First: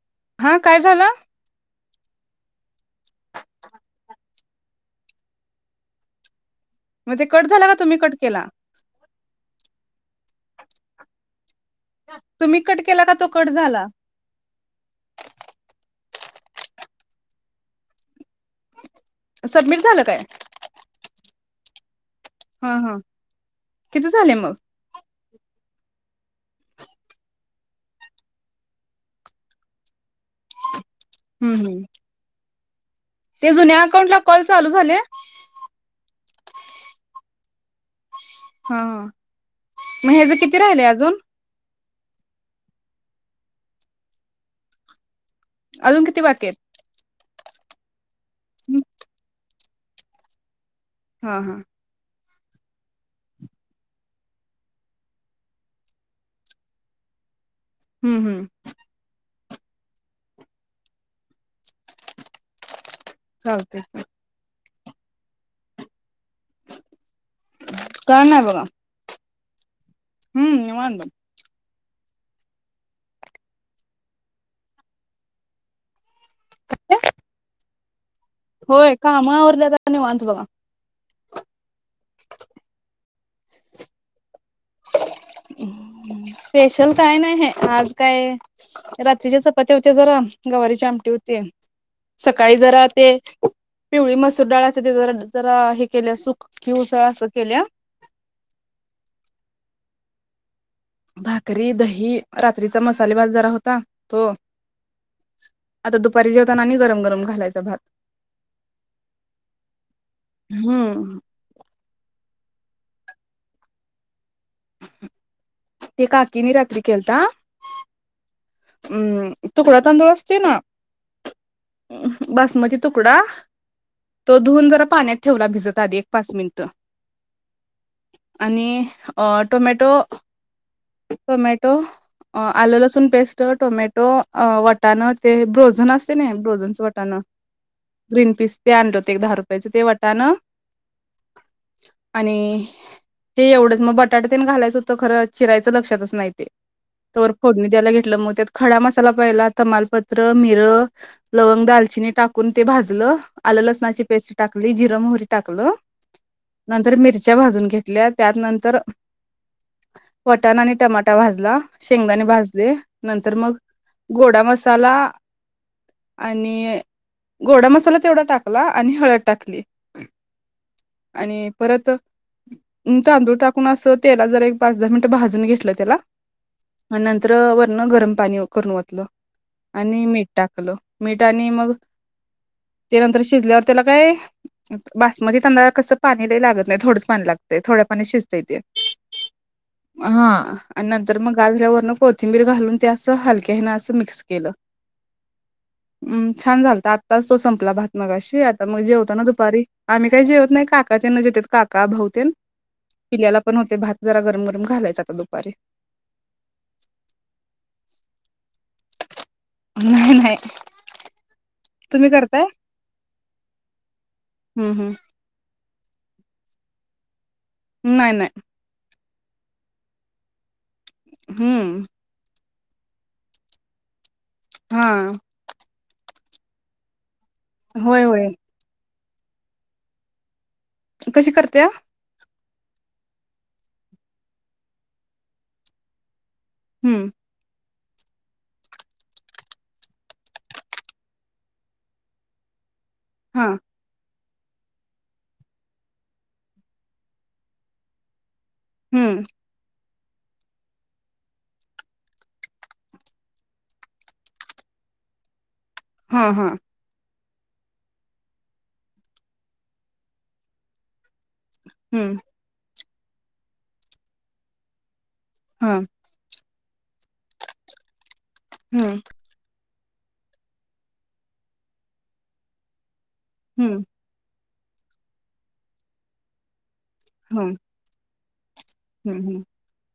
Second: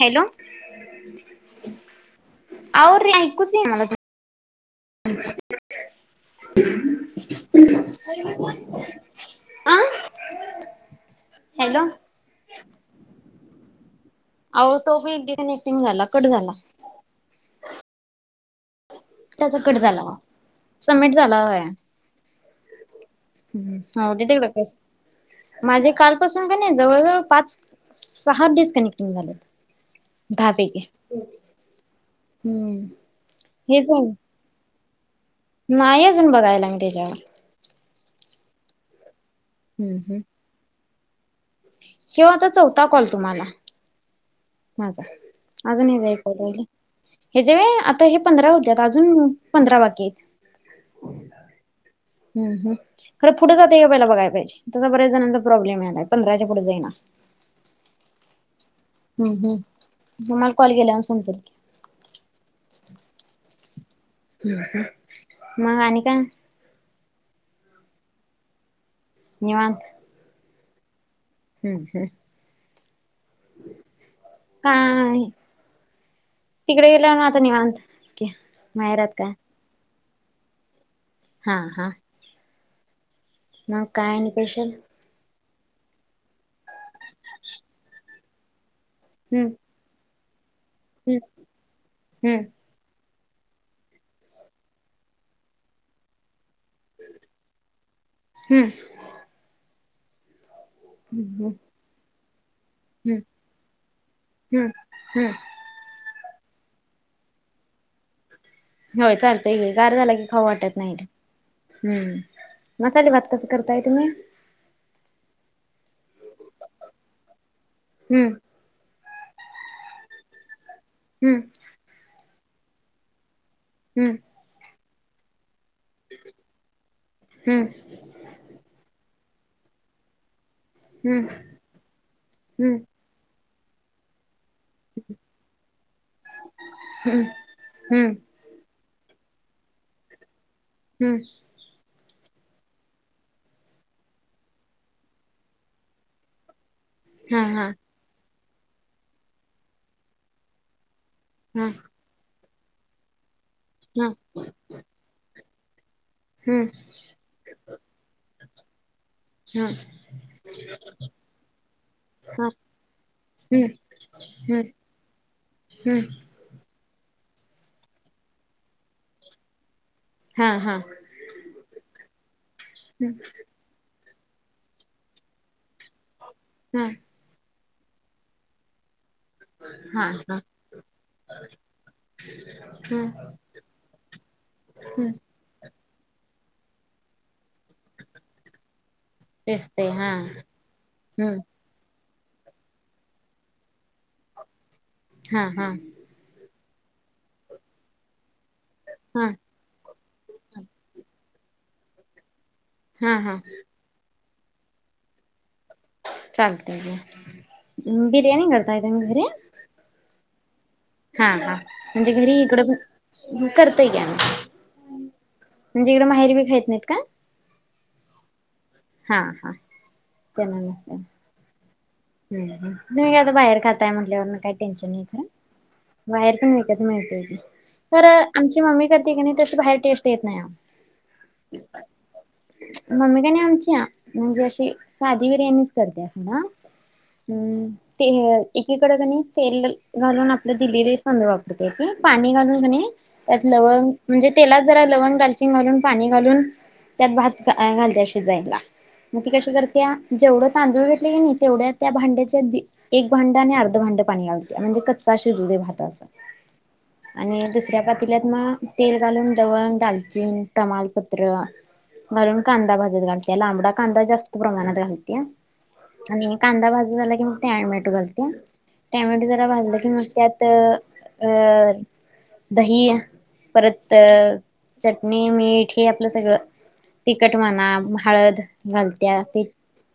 Hello हा काय झालं... आहो एकुच येईना... अच्छा... मग ते कट झाला का तुम्ही कट केला आई... तुम्ही कट केला की तो कट झाला... अहो तो पेडिग कटन एकटिंग झाला कट झाला. त्याचा कट सबमिट झाला झालं काय सबमिट झालाय होय, हा हा [inaudible] किती हो ते झाले तेकडं मग बस माझे काल का पुसून गेले जवळ ज पाच सहा डिस्कनेक्टिंग झालेत दहापैकी, हम्म हम्म हम्म, हम्म म, ते जुन्या अकाउंटला कॉल चालू झाले, नाही अजून बघायला म त्याच्याकडे हा मग हयाच किती राहिलय अजून हेव होता चौथा कॉल तुम्हाला, मोजा अजून हे किती बाकी वैतागले हे जेवे आता हे पंधरा आहेत होत्यात अजून पंधरा वा की, हा आ हा आ, हम् हम खरं पुढे जातंय पहिला बघायला पाहिजे त्याचा बऱ्याच जणांचा प्रॉब्लेम आहेला पंधराच्या पुढे जाईना हम्म अ हम्म अ हम् हम् तुम्हाला कॉल केला असल तर चालतय की हम्म मग आणि काय? टाईम आहे बघा निवांत, हम् निवांत आहे बघ, हम्म अ हम्म. काय ई [inaudible] तिकडे गेल्यावर आता निवांत. होय काम आवरल्या वर निवांत बघा, हा आ हा, मग काय आणि स्पेशल. स्पेशल काय नाहीये आहे आज काय रात्रीच्या हम्म चपात्या होत्या जरा गवारीची आमटी हम्म होती सकाळी हम्म जरा ते पिवळी मसूर डाळा ज जरा हे केले असेल कि उसळ अस केल्या, हम्म हम्म भाकरी दही, रात्रीचा मसाले हम्म. भात जरा होता तो हम्म हम्म आता दुपारी जेवताना आणि गरम-गरम घालायचा भात. हो चालतंय की गार झाला की खाऊ वाटत नाही हम्म हम्म, मसाले भात कस करताय तुम्ही, ते काकीन रात्री केलता. हम्म म, हम्म तुकडा तांदूळ असतो ना हम्म मम. बासमती तुकडा तो धुऊन जरा पाण्यात ठेवला भिजत आधी एक पाच मिनटं हम्म आणि टोमॅटो हम्म टोमॅटो आल हम्म लसूण पेस्ट टोमॅटो अ वाटाणा ते ब्रोझन असते ना ब्रोझनचं वटाणं हम्म. हम्म ग्रीन पीस ते आणल ते दहा रुपयाचं ते वटान हम्म मम, आणि हे एवढंच मग बटाट तेन घालायचं होत खरं चिरायचं लक्षातच नाही ते तोवर हा हा फोडणी द्यायला घेतलं मग त्यात खडा मसाला पाहिला तमालपत्र मिर लवंग हा दालचिनी टाकून ते भाजलं आलं लसणाची हा पेस्ट टाकली जिर मोहरी टाकलं हम्म नंतर मिरच्या भाजून घेतल्या त्यातनंतर. हा वटण आणि टमाटा भाजला शेंगदाणे हा भाजले. नंतर मग हम्म गोडा हम्म मसाला हम्म आणि गोडा मसाला तेवढा टाकला आणि हळद टाकली हा हा हम्म आणि परत तांदूळ टाकून आणि पाच दहा मिनिट भाजून घेतलं त्याला हा नंतर वरण गरम पाणी करून वातलं आणि हा मीठ हा टाकल मीठ आणि मग ते नंतर हम्म शिजल्यावर त्याला काय बासमती तांदळा कस पाणी नाही लागत नाहीथोडच पाणी लागते थोड्या पा शिजता ते तेच ते हा आणि नंतर मग हम्म गार झालेवर बर घालून अस हलक्या अस मिक्स केलं हा हा छान झालं आत्ताच तो संपला भात मगाशी आता मग जेवता ना हा दुपारी आम्ही काही जेवत नाही काका त्यांना जेत काका भावते हा हा पिल्याला पण होते भात जरा गरम गरम घालायचा आता दुपारी चालते आहेम बिर्याणी करताय मग घरी नाही नाही हा ह तुम्ही म्हणजे घरी करताय इकडं पण करतय की आम्ही हम्म हम्म म्हणजे इकडं माहेरी ब खायत नाहीत का नाही नाही हा हा ते हम्म तुम्ही आता बाहेर खाताय म्हंटल्यावर काही हा टेन्शन नाही खरा बाहेर पण विकत मिळते की होय तर होय आमची मम्मी करते की नाही त्यास बाहेर टेस्ट येत नाही कशी करते मम्मी का आणि आमची म्हणजे अशी साधी बिर्याणीच करते अस ह हम्म ते एकीकडे कणी तेल घालून आपलं दिल्ली रईस तांदूळ वापरते क पाणी घालून कनी हा त्यात लवंग म्हणजे तेलात जरा लवण दलाची घालून पाणी घालून त्यात भात घालते शिजयला मग हम्म ती कशी करते जेवढं तांदूळ घेतले ग तेवढ्या त्या भांड्याच्या एक भांडं आणि अर्ध भांडं पाणी घालते म्हणजे कच्च भात शिजू दे म्हणून हा हा आणि दुसऱ्या पातील्यात मग तेल घालून लवंग दालचीन तमालपत्र हम्म घालून कांदा भाजत घालते लांबडा कांदा जास्त प्रमाणात घालत हा आणि कांदा भाजून कि टॅमेटो घालते हम्म टॅमेट जरा भाजला कम त्यात अ दही हम्म परत चटणी मीठ हे आपलं सगळं तिखट हम्म माना हळद घालत्या ते हम्म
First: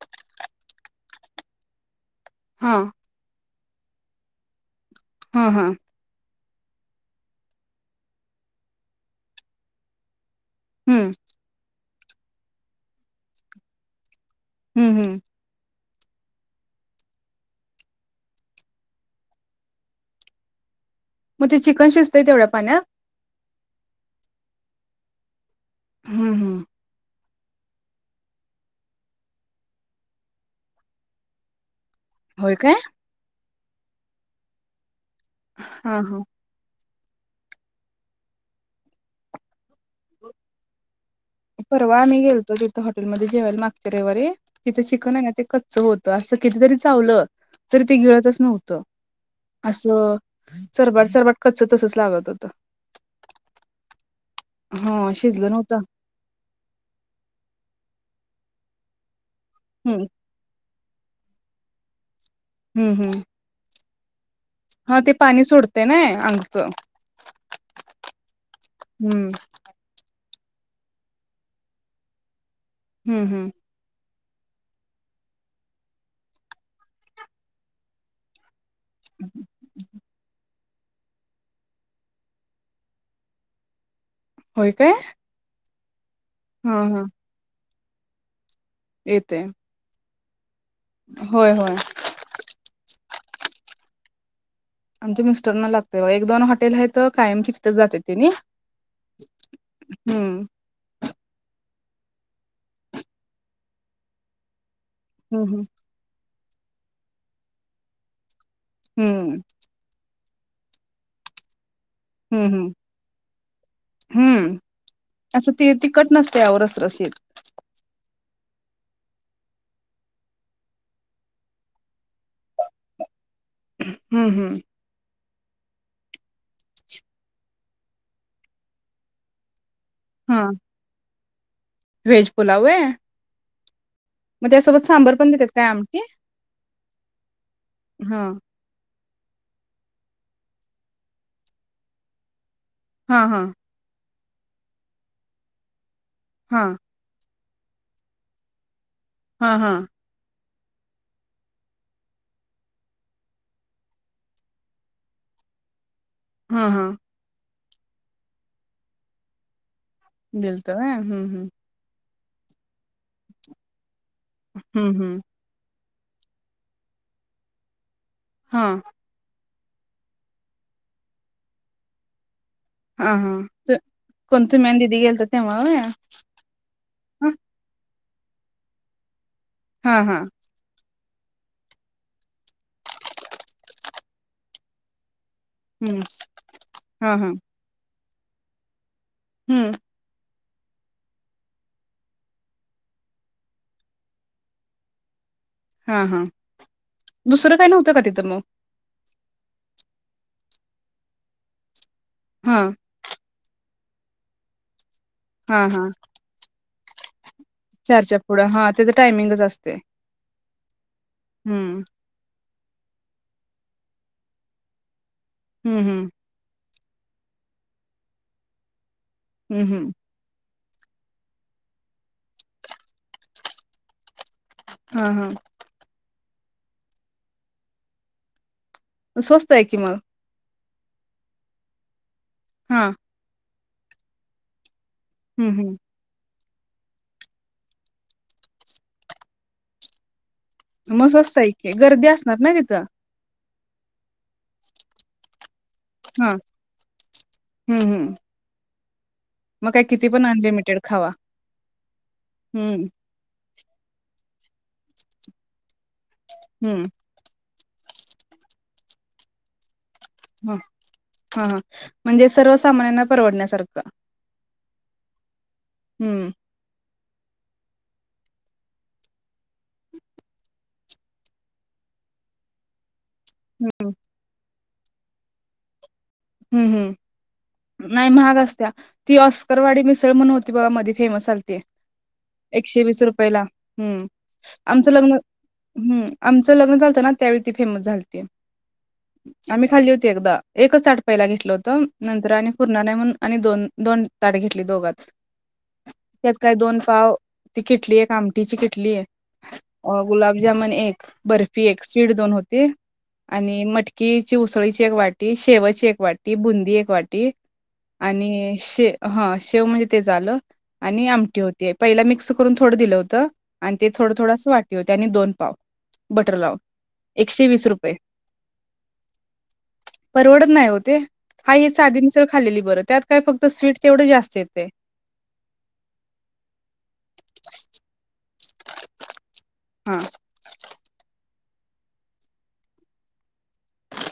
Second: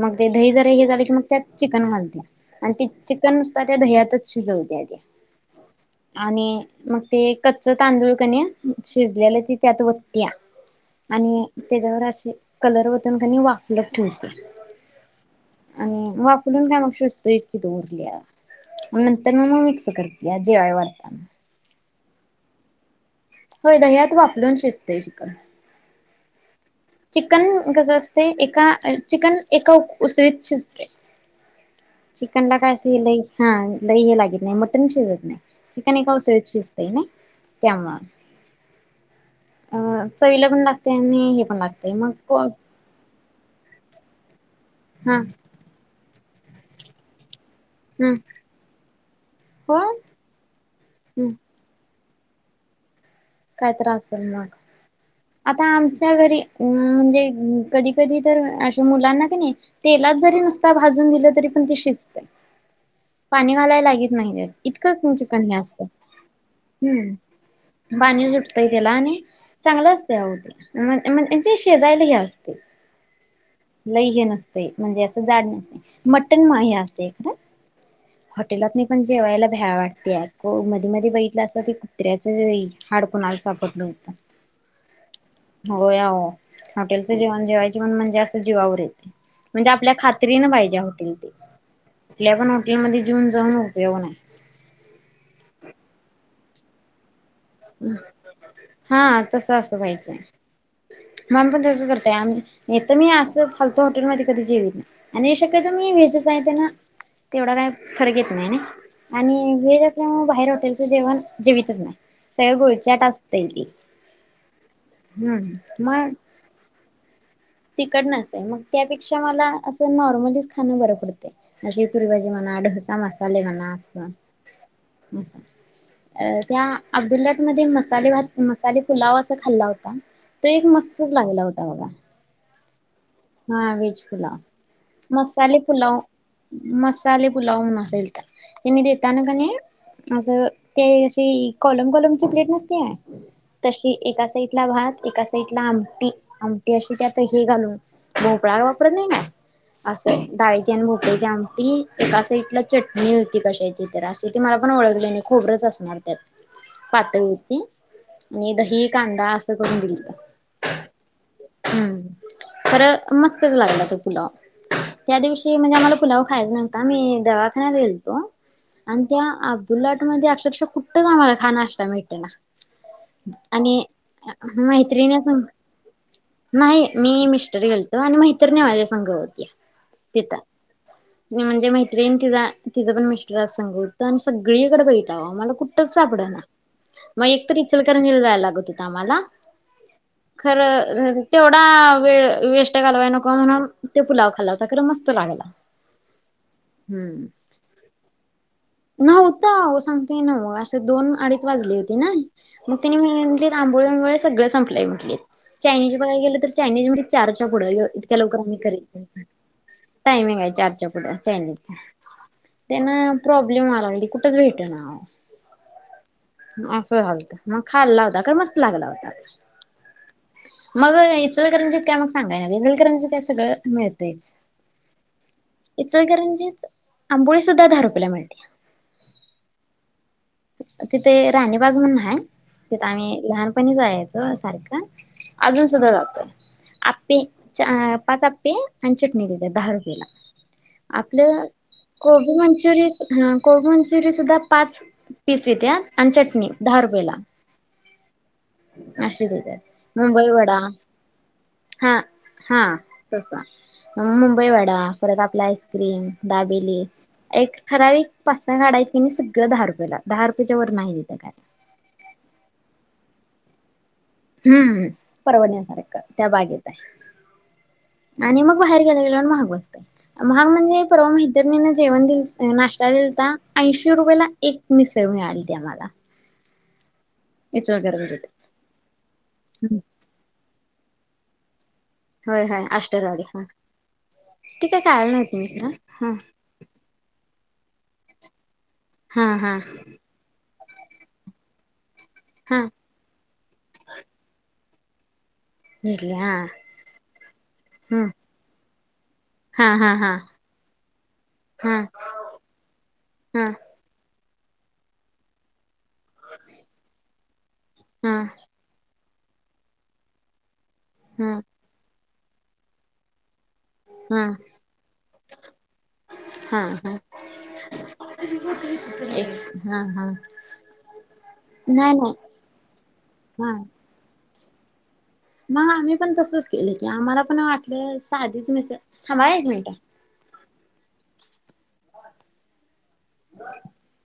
मग ते दही जर हे झाले की मग त्यात चिकन घालत्या आणि हा ती चिकन नुसता त्या दह्यातच शिजवते आधी हा हा आणि मग ते कच्च तांदूळ कणी शिजलेलं त त्या आत वत्तीया हम्म आणि त्याच्यावर असे कलर वतून कनी वाफलत ठेवते हम्म हम्म आणि मग वापरून काग शोसतोयच तिथ उरल्या मग नंतर मग मी मिक्स करते जेवाय वाढतात मग ते चिकन शिजतते ते एवढा पाण्यात होय दह्यात वापरून शिजते चिकन हम् हम् चिकन कसं असते एका चिकन एका उसळीत शिजते चिकनला काय अस लई हा लई हे लागत नाही मटन शिजत नाही चिकन हा एक हा औसळत शिजत त्यामु अ चईलं पण लागत त्या हे पण लाग परवा आम्ही गेलतो. तिथं हॉटेलमध्ये जेवायला मागच्या रविवारी तिथे चिकन हा आहे, ना ते कच्च होत असं कितीतरी चावलं तरी ते हम्म गिळतच नव्हत, हो असं हम्म सरबाट सरवाट कच्च तसचं लागत होत. काय तर असलं मग, शिजलं आता नव्हतं आमच्या घरी अ म्हणजे कधी कधी तर अ मुलांना कनइ हम्म तेलात जरी नुसता, भाजून दिलं तरी पण ते शिज हम्म हम्म पाणी घालाय लागित नाही, त्यात इतकं हा ते तुमच [unintelligible] पाणी हे सोडतय असतंय, ना अंगच हम्म! पाणी सुुटतयं त्याला आणि हम्म चांगलं असतय, अवो ते [unintelligible] शेजायला हे असते. हम्म हम्म! हे नसतयं म्हणजे, असं जाड नसतयं मटन मा हे असतंय काय? हटेलातणी पण जेवायला भ्या वाटतेय मध्ये मध्ये बघितलं असं ते कुत्र्याचई हाड कुणाला सापडल होतं. हो काय? हो या हा हा हॉटेलचं जेवण जेवायचे, म्हण म्हणजे असं जीवावर येतयं येते म्हणजे, आपल्या खात क्लिन पाहिजे, हॉटेल ते होय होय कुठल्या पण हॉटेलमध्ये जेऊन जाऊन उपयोग नाही. आमच्या मिस्टर ना लागतयं. बघा एक दोन हॉटेल आहे. तर कायम तिथंचं जात्यात तेनी, हा तसं असं पाहिजे. हम्मा! [unintelligible] पण तसं करतयं आम येत मी असं फालतू हॉटेल मध्ये कधी जेवित नाही, आणि हम्म हम्म शक्यतो, मी व्हेज तेवढा काय फरक येत, नाही हम्म आणि [unintelligible] बाहेर हॉटेलच जेवण जेवितच नाही. हम्म सगळं हम्म गुळचाट असतंय ते हम ते तिखट नसतयं आव रसरशीत. तिखड नसतय, मग त्यापेक्षा मला असं नॉर्मलीच खाणं बरं पडतयं [unintelligible] पुरी, भाजी म्हणा डोसा मसालेे, म्हणा हम्म हम्म असं असं त्या अब्दुललाट मध्ये मसाले भात मसाले पुलाव असा खाल्ला होता. हा तो एक मस्तच लागला होता, बघा. व्हेज पुलाव होय. हा व्हेज. देतात मसालेे काय आमटी पुलाव, मसालेे पुुलाव नसेल हा तर, [unintelligible] त्यान कनइ माझ त्या दिवशी कॉलम कॉलमची प्लेट नसत्या हा हा तशी एका साईडला भात एका साईडला आमटी हा आमटी अशी त्या भोपळा वापरत नाही का, हा हा जास्त? डाळीची आणि भोपळ्याची आमटी एका साइडला चटणी होती. कशाची तर, अशी ती मला पण ओळखली नाही. खोबरच असणार, त्यात हा हा पातळीती आणि दही कांदा असं करून दिलं. गेलतो, व्हय हम्म हम्म! खरं मस्तच! लागला, तो पुलाव हम्म त्या हम्म दिवशी म्हणजे, आम्हाला पुलाव खायचा नव्हता, आ दवाखान्यात गेलतो. हा आणि त्या उलट म्हणजे अक्षरशः कुठंचंआम्हाला चहा, नाष्टा भेटना. हा हा त आणि कोणती मॅन दिदी मैत्रिणी गेलत स तेव्हा व्हय नाही. मी मिस्टर गेलतो. आणि मैत्रणी माझ्या संघ होत्या, हा हा तिथं. म्हणजे, मैत्रिण तिला तिचां पण मिस्टर संग होत. आणि सगळीकडे बघित मला कुठंच हम्म सापड ना हा मग, हा एकतरी इचलकरंजीला जायला लागत होत, आम्हाला. हम्म खरं तेवढं! थोडा वेळ वेष्ट घालवाय नको, म्हणून ते पुलाव खाल्ला हुता खरं मस्त लागला. हा हा दुसरं काय नव्हतं? का तिथं मग. नव्हतं. आव सांगतोय नव्ह, असे दोन अडीच वाजली होत, ना हां, मग तिने म आंबोळ्या बिंबोळ्या सगळं संपलं म्हटलीत, हां, हां. चायनीज बघायला गेलं, तर चायनीज मध्ये च्या पुढं इतक्या लवकर पुढं आम्ही, हां, करीत त्याचं नाही. टायमिंगच असते. टायमिंग आहे. चारच्या पुढ चा [inaudible] त्यांना प्रॉब्लेम आ लागली कुठंच भेट ना हम्म हम्म असं झालत मग खाल्ला होता ख मस्त लागला होता हम्म हम्म मग इचलकरांचीित काय मग सांगायना इचलकरांच काय सगळं मिळत हां, हां. इचलकरंजी म्हणजे आंबोळी सुद्धा दहा रुपयाला मिळते स्वस्त आहे कि मला तिथे राणीबाग म्हणून आहे तिथे हां, आम्ही लहानपणी जायच सारखं हं, अजून हं. सुद्धा जातय अपे पाच अपे आणि चटणी ले दहा रुपयेला मग स्वस्त आपलं आहे की. गर्दी असणार कोबी ना तिथं? मंचुरिय ह कोबी मंचुरी पण सुद्धदा पाच पिस आहे्या आणि हां, चटणी दहा रुपयेला हं, हं. अशी त मग काय किती पण मुंबई वडा अनलिमिटेड खावा. हा हा हं, तस मग मुंबई वाडा परत आपला आईस्क्रीम दाबेली हं. एक खरा एक पाच सहा गाडा आहेत कणी सगळं दहा रुपये ला ह हा ह म्हणजे सर्व सामान्यांना परवडण्यासारखं हम्म परवण्यासारखं त्या हं, बागेत आहे आणि मग बाहेर गेल्या गेल्या महाग बसत महाग म्हणजे परवा मैत्रिणी न जेवण दि नाश्ता दि आता हं, ऐंशी रुपयाेला एक मिसळ मिळाली द आ मला हम्म हम्म नाही महाग असत्या ती ऑस्करवाडी मिसळ म्हण होती बगा मध्ये फेमस असलते होय होय एकशे वीस अष्टरवाडी रुपयला हा हम्म ती काय आमचं खायला लग्न नव्हती मी हम् खरं आमचं लग्न चालतं ना त्यावेळी ती फेमस झालती हा हा हा आम्ही खाल्ली होती एकदा एकच ताट पहिला घेतलं होतं नंतर आणि हा पूर्ण नाही म्हणून आणि दोन दोन ताट घेतली दोघात घेतली त्यात हा काय दोन पाव ती खिटली हम्म आहे आमटीची खिटली आहे हा हा अ हा गुलाबजामन एक बर्फी हा एक हा स्वीड दोन होती हा आणि मटकी ची उसळीची एक वाटी शेवची एक वाटी बुंदी एक वाटी आणि शे हा शेव म्हणजे ते झालं आणि हा आमटी होती पहिला मिक्स करून थोडं दिलं होतं आणि ते थोडं हा थोडंस वाटी होते आणि दोन पाव बटर लावून हा हा एकशे वीस रुपये एक हा हा काा हे नाही साधी नाही मिसळ खालेली बरं त्यात काय फक्त हा स्वीट तेवढं जास्त येते मग आम्ही पण तसच केलं की आम्हाला पण वाटलं साधीच मिेसे आला मि हा